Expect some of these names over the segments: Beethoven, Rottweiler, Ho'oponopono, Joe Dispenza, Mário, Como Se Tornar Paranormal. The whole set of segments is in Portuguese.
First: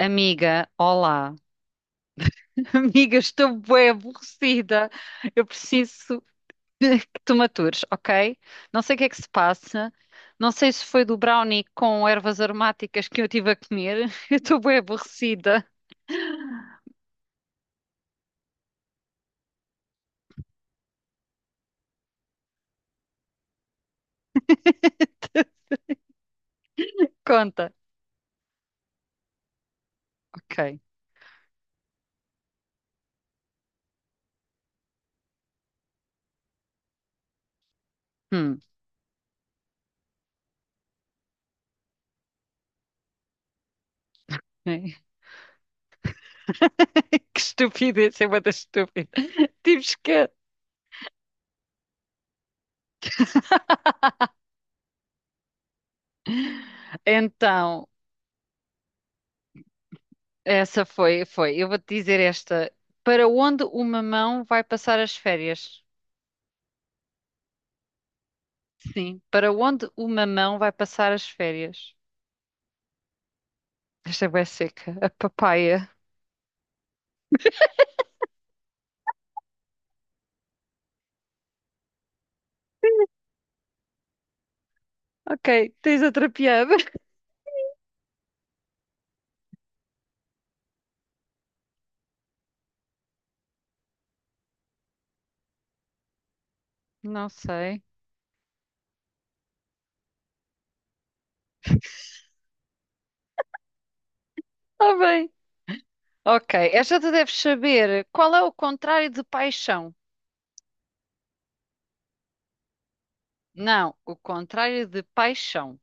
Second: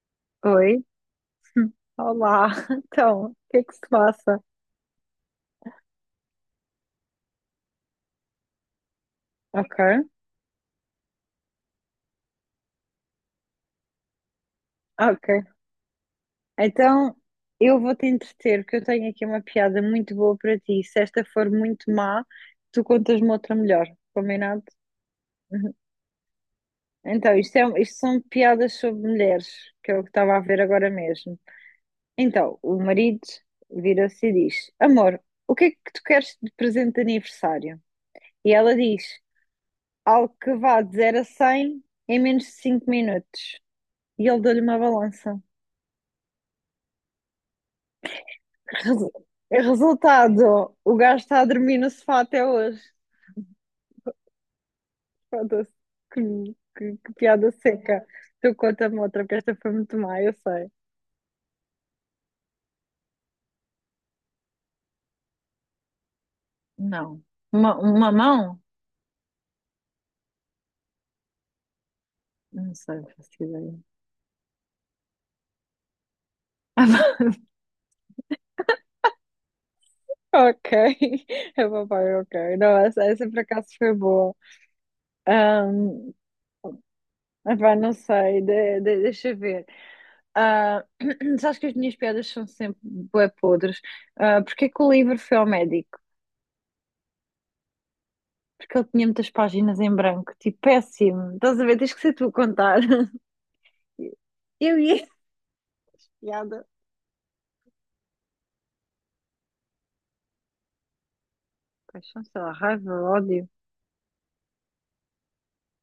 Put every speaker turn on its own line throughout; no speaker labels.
Amiga,
Oi,
olá.
olá.
Amiga,
Então, o
estou
que é que se
bué
passa?
aborrecida. Eu preciso que tu me atures, ok? Não sei o que é que se
Ok,
passa. Não sei se foi do brownie com ervas aromáticas que eu tive a comer. Eu estou bué
ok.
aborrecida.
Então, eu vou-te entreter, porque eu tenho aqui uma piada muito boa para ti. Se esta for muito má, tu contas-me outra melhor, combinado? Então, isto, é,
Conta.
um, isto são piadas sobre mulheres, que é o que estava a ver
Ok.
agora mesmo. Então, o marido vira-se e diz: Amor, o que é que tu queres de presente de aniversário? E
Hum.
ela diz: Algo que vá de 0 a 100 em menos de 5 minutos. E ele deu-lhe uma balança.
Que estupidez, é uma das
Resu-
estúpidas. Tive que...
Resultado, o gajo está a dormir no sofá até hoje. Foda-se. Que, que piada
Então,
seca. Tu conta-me outra, porque esta foi muito má, eu sei.
essa foi, foi. Eu vou-te dizer esta. Para onde uma mão vai passar as férias?
Não. Uma mão?
Sim. Para onde o mamão vai passar as férias?
Não sei, não faço ideia.
Esta é bué seca. A papaya.
Ok, é papai, ok. Não, essa por acaso foi boa.
Ok, tens
Ahm,
outra piada?
epá, não sei, deixa eu ver. Ah, sabes que as minhas piadas são sempre bué podres. Ah, porque é que o livro foi ao médico?
Não sei.
Porque ele tinha muitas páginas em branco, tipo, péssimo. Estás a ver? Tens que ser tu a contar. Eu
Está
ia.
bem. Ok,
Piada.
esta tu deves saber. Qual é o contrário de paixão?
Paixão, sei lá, raiva, ódio.
Não, o contrário de paixão.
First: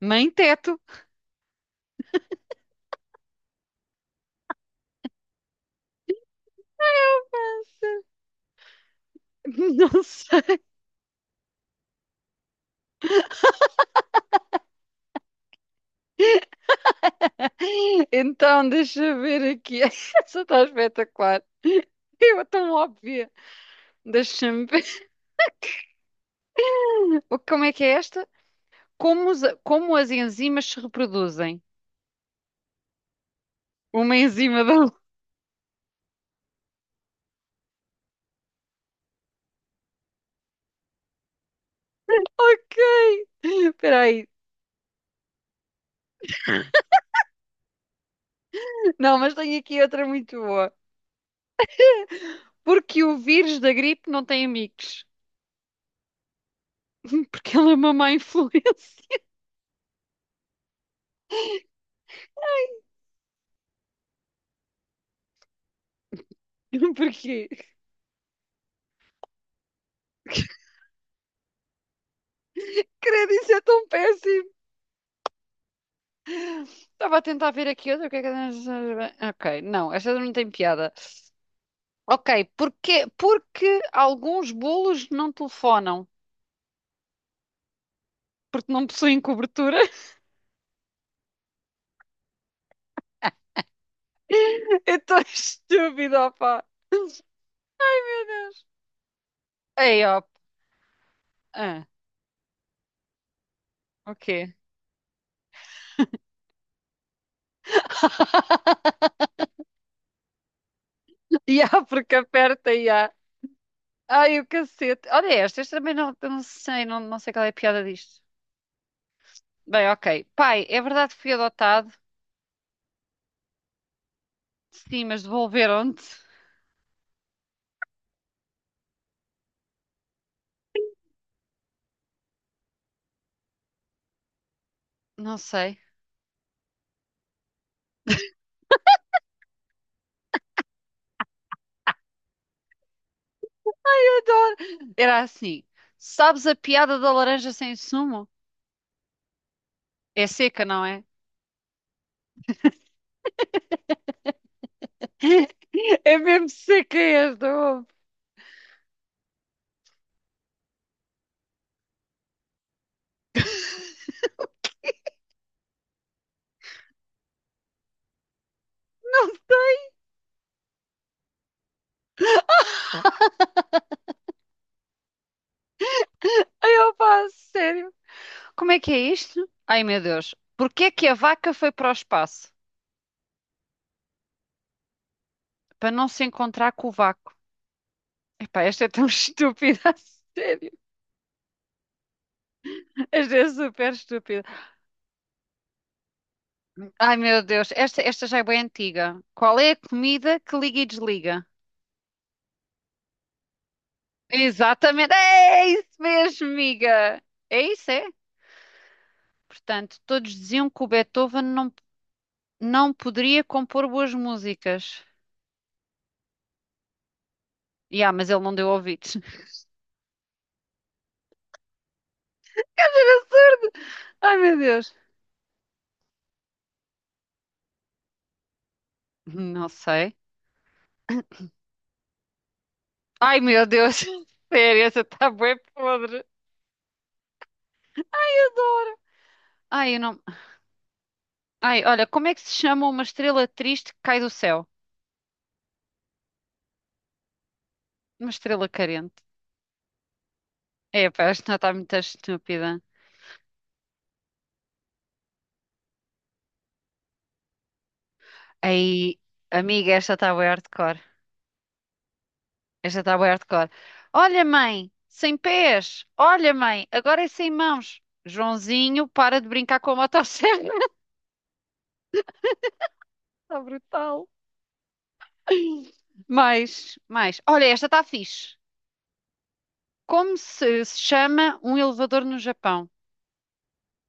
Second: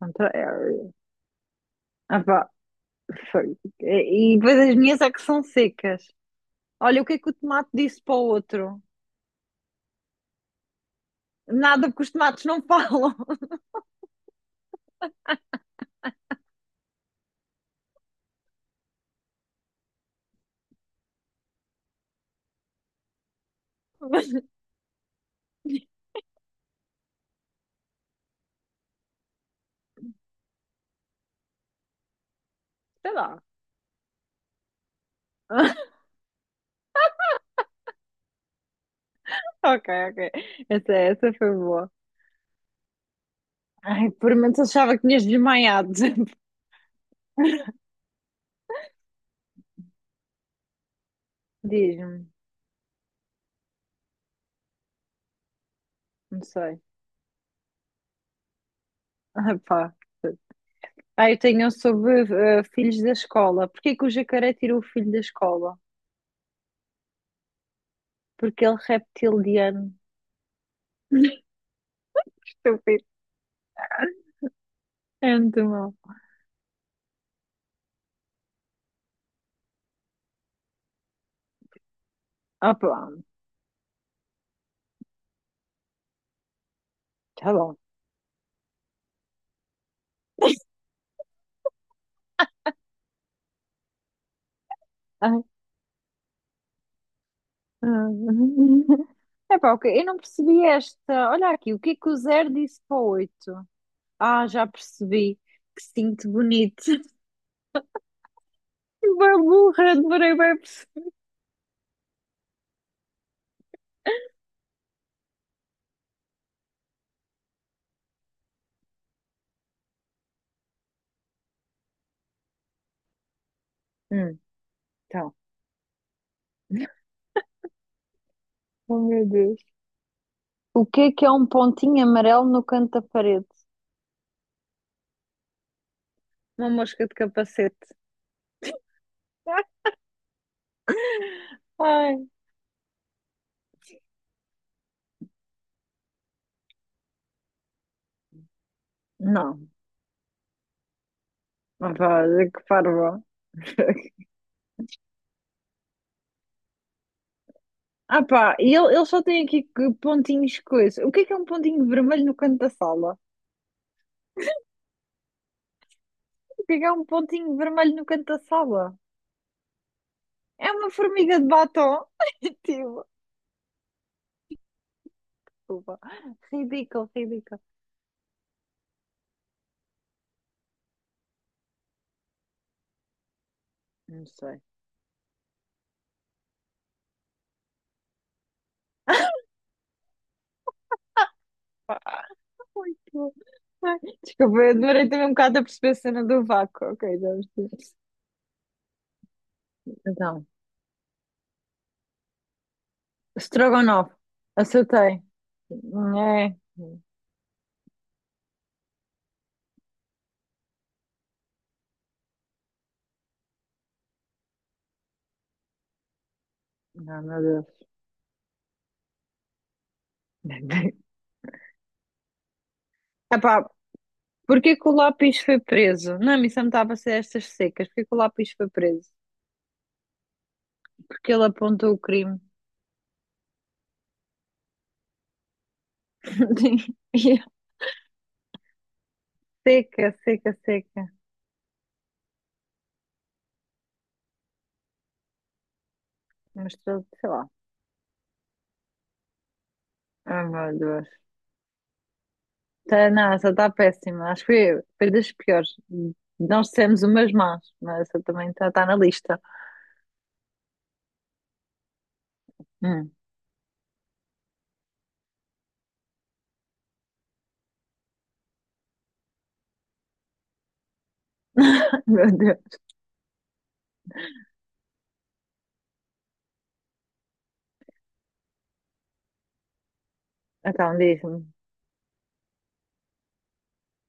Mãe teto.
Ah, pá, foi. E depois as minhas é que são secas. Olha, o que é que o tomate disse para o outro?
Não sei.
Nada, porque os tomates não falam.
Então, deixa eu ver aqui. Essa está espetacular. Eu tão óbvia.
Mas,
Deixa-me ver. Como é que é esta? Como, como as enzimas se reproduzem?
sei lá.
Uma em cima da outra.
Ok, ok. Essa foi boa.
Ok. Espera
Ai,
aí.
por momentos achava que tinhas desmaiado.
Não, mas tenho aqui outra muito boa.
Diz-me,
Porque o vírus da gripe não tem amigos.
não sei.
Porque ele é uma má influência.
Ah, pá. Ah, eu tenho um sobre filhos da escola. Porquê que o jacaré tirou o filho da escola?
Porquê?
Porque ele é reptiliano. Estúpido.
Credo, isso é tão péssimo.
É muito mal.
Estava a tentar ver aqui outra. O que é que- eu- Ok, não, esta não tem piada. Ok,
Ah, pá,
porque alguns bolos não telefonam?
tá bom.
Porque não possuem cobertura? É tão
Ai.
estúpido, opá.
É pá, ok.
Ei,
Eu não
ó.
percebi esta. Olha aqui, o
Ah,
que é que o zero disse para o 8?
o
Ah,
quê?
já percebi. Que cinto bonito. Bem burra, demorei bem a perceber.
E há, porque aperta e há. Ai, o cacete. Olha estas também não, não sei, não sei qual é a piada disto. Bem, ok. Pai, é verdade que fui adotado?
Hum,
Sim, mas
então.
devolveram-te?
Oh, meu Deus. O que é um pontinho amarelo no canto da parede?
Não sei.
Uma mosca de capacete. Ai.
Adoro. Era assim. Sabes a piada da laranja sem sumo?
Não.
É seca, não é?
Opa, que parvo.
É mesmo seca esta, ouve.
Ah pá, e ele só tem aqui que pontinhos coisa. O que é um pontinho vermelho no canto da sala? O que é um pontinho vermelho no canto da sala? É uma formiga de batom. Tipo, desculpa.
Ai,
Ridículo,
opa,
ridículo.
sério. Como é que é isto? Ai, meu Deus. Porquê é que a vaca foi para o espaço?
Não sei.
Para não se encontrar com o vácuo. Epá, esta é tão estúpida, a sério.
Pá, ai, que horror.
Esta é super
Ai,
estúpida.
desculpa, eu demorei também um bocado a perceber a cena do vácuo.
Ai,
Ok, já
meu Deus,
percebi.
esta já é bem antiga. Qual é a comida
Então,
que liga e desliga?
Strogonoff.
Exatamente,
Acertei.
é isso mesmo,
É.
amiga. É isso, é? Portanto, todos diziam que o Beethoven não poderia compor boas músicas.
Não, meu Deus.
E mas ele não deu ouvidos.
Epá,
Ai, meu
porquê que o
Deus.
lápis foi preso? Não, isso não estava a ser estas secas. Porquê que o lápis foi preso?
Não sei.
Porque ele apontou o crime.
Ai, meu Deus. Sério, essa está bem podre.
Yeah.
Adoro. Ai, eu
Seca,
não...
seca, seca.
Ai, olha, como é que se chama uma estrela triste que cai do céu?
Mostrou, sei lá.
Uma estrela carente.
Ah, meu Deus.
Epá, esta está muito estúpida.
Tá, não, essa está péssima. Acho que foi das piores. Nós dissemos umas más, mas essa também está na
Aí,
lista.
amiga, esta está bué hardcore. Esta
Hum.
está bué hardcore. Olha, mãe, sem pés. Olha, mãe, agora é sem mãos. Joãozinho, para de brincar com a motosserra.
Meu Deus.
Está brutal. Mais, mais. Olha, esta está fixe. Como
Então,
se
diz-me.
chama um elevador no Japão?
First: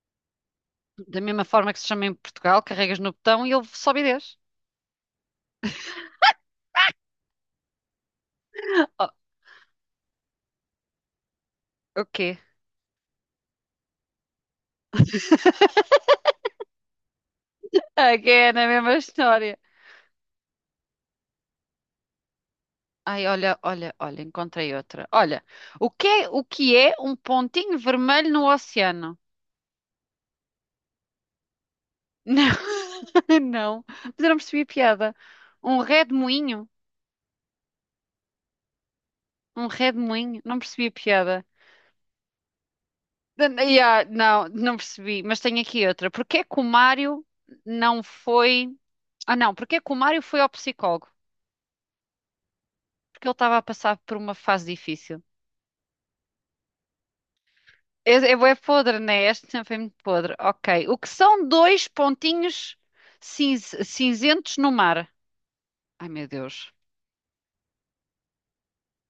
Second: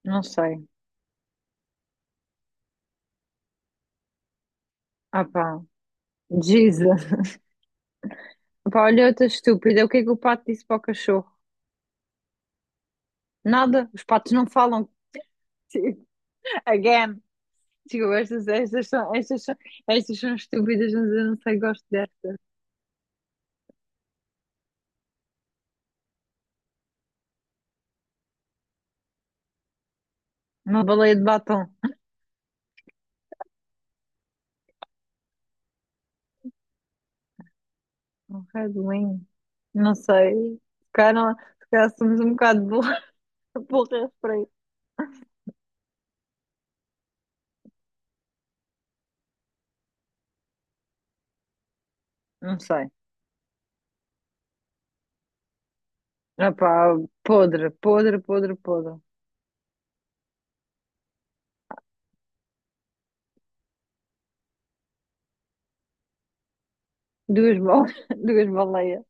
Não sei.
Da mesma forma que se chama em Portugal, carregas no botão e ele sobe e desce.
Ah, pá. Jesus. Pá, olha
Oh,
outra estúpida. O que é que o pato disse para o cachorro?
o quê?
Nada. Os patos não falam. Again. Desculpa,
Again, a mesma história.
estas são estúpidas, mas eu não sei, gosto de.
Ai, olha, olha, olha, encontrei outra. Olha, o que é um pontinho vermelho no oceano?
Uma baleia de batom.
Não, não, mas eu não percebi a piada. Um redemoinho?
Um Red Wing.
Um
Não
redemoinho?
sei.
Não
Se
percebi a
calhar,
piada.
se calhar somos um bocado burra,
Yeah,
burra para
não,
isso.
não percebi, mas tenho aqui outra. Porquê que o Mário não foi. Ah, não, porquê que o Mário foi ao psicólogo?
Não sei.
Porque ele estava a passar por uma fase difícil.
Opá, podre,
É,
podre,
é, é
podre, podre.
podre, né? Este sempre foi muito podre. Ok. O que são dois pontinhos cinzentos no mar? Ai, meu Deus.
Duas, bal... duas baleias.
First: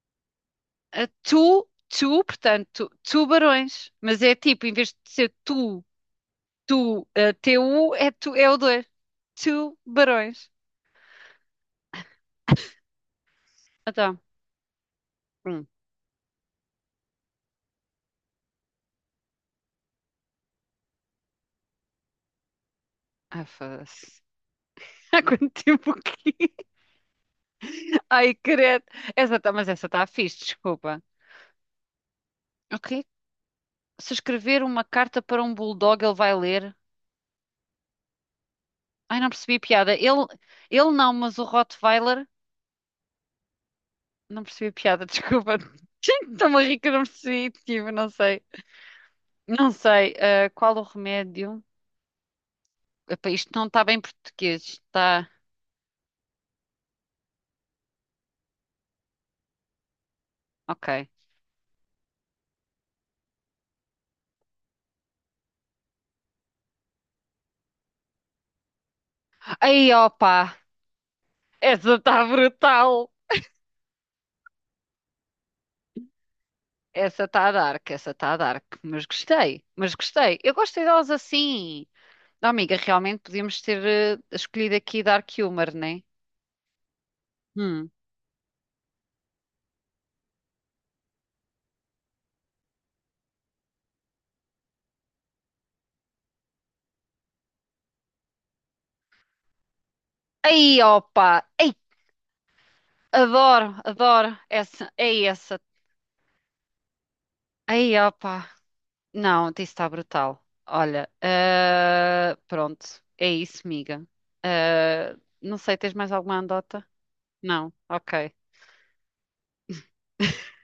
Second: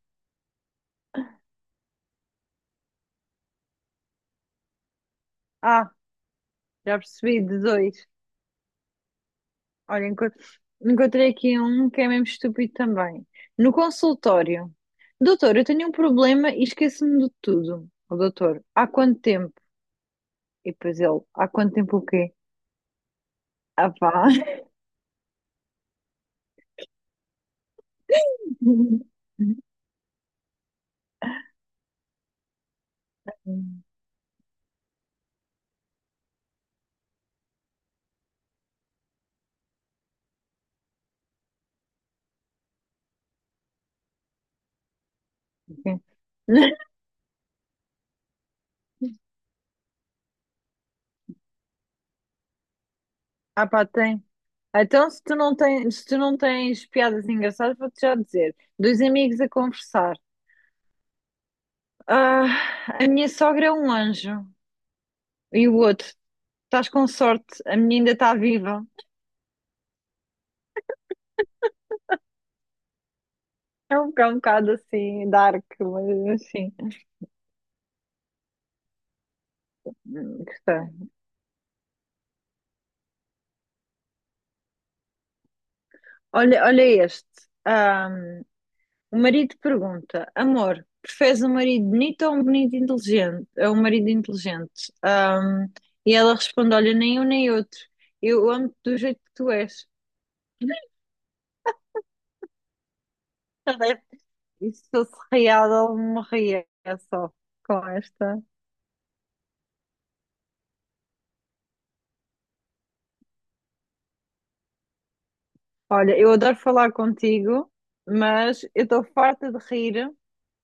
A tu, tu, portanto, tubarões. Mas é tipo, em vez de ser tu,
Ah, já
tu,
percebi, de dois.
tu, é o dois.
Olha,
Tubarões.
encontrei aqui um que é mesmo estúpido também. No
Então,
consultório. Doutor, eu
hum.
tenho um problema e esqueço-me de tudo. O doutor, há quanto tempo? E depois ele, há quanto tempo o quê?
Ah,
Ah pá.
foda-se. Há quanto tempo que... Ai, credo. Essa tá, mas essa está fixe, desculpa. Ok. Se escrever uma carta para um bulldog, ele vai ler. Ai, não percebi a piada. Ele não, mas o Rottweiler. Não percebi a piada, desculpa. Estou-me a rir que eu não percebi. Tipo, não sei. Não sei. Ah, qual o remédio? Epá, isto não
Ah
está
pá,
bem
tem.
português.
Então,
Está.
se tu não tens piadas engraçadas, vou-te já dizer. Dois amigos a conversar.
Ok.
Ah, a minha sogra é um anjo. E o outro, estás com sorte, a minha ainda está viva.
Aí, opa! Essa está brutal!
É um bocado assim, dark, mas assim.
Essa está dark, essa está dark. Mas gostei, mas gostei.
Hum,
Eu gosto
gostei.
delas assim. Não, amiga, realmente podíamos ter escolhido aqui Dark Humor, né?
Olha, olha este.
Hum.
O marido pergunta: Amor, preferes um marido bonito ou um bonito inteligente? É um marido inteligente. E ela responde: Olha, nem um nem outro. Eu amo-te do jeito que tu és.
Aí, opa! Adoro,
Ela deve-
adoro.
E se
Essa,
fosse
é essa.
real, ela morria só com
Aí,
esta.
opa. Não, isso está brutal. Olha, ah, pronto. É isso, miga. Ah, não sei, tens mais
Olha, eu
alguma
adoro
andota?
falar contigo,
Não? Ok.
mas eu estou farta de rir.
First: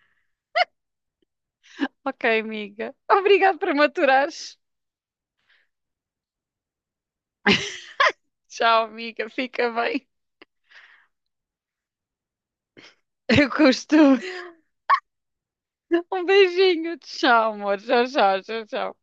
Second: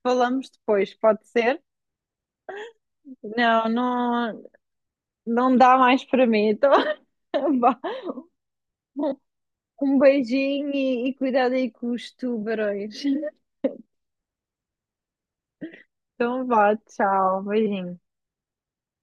Falamos depois, pode ser?
Ok, amiga. Obrigada
Não,
por me
não,
aturares.
não dá mais para mim. Então, vá.
Tchau, amiga. Fica
Um
bem.
beijinho e cuidado aí com os tubarões.
Eu costumo. Um
Então, vá,
beijinho.
tchau,
Tchau, amor.
beijinho.
Tchau, tchau, tchau, tchau.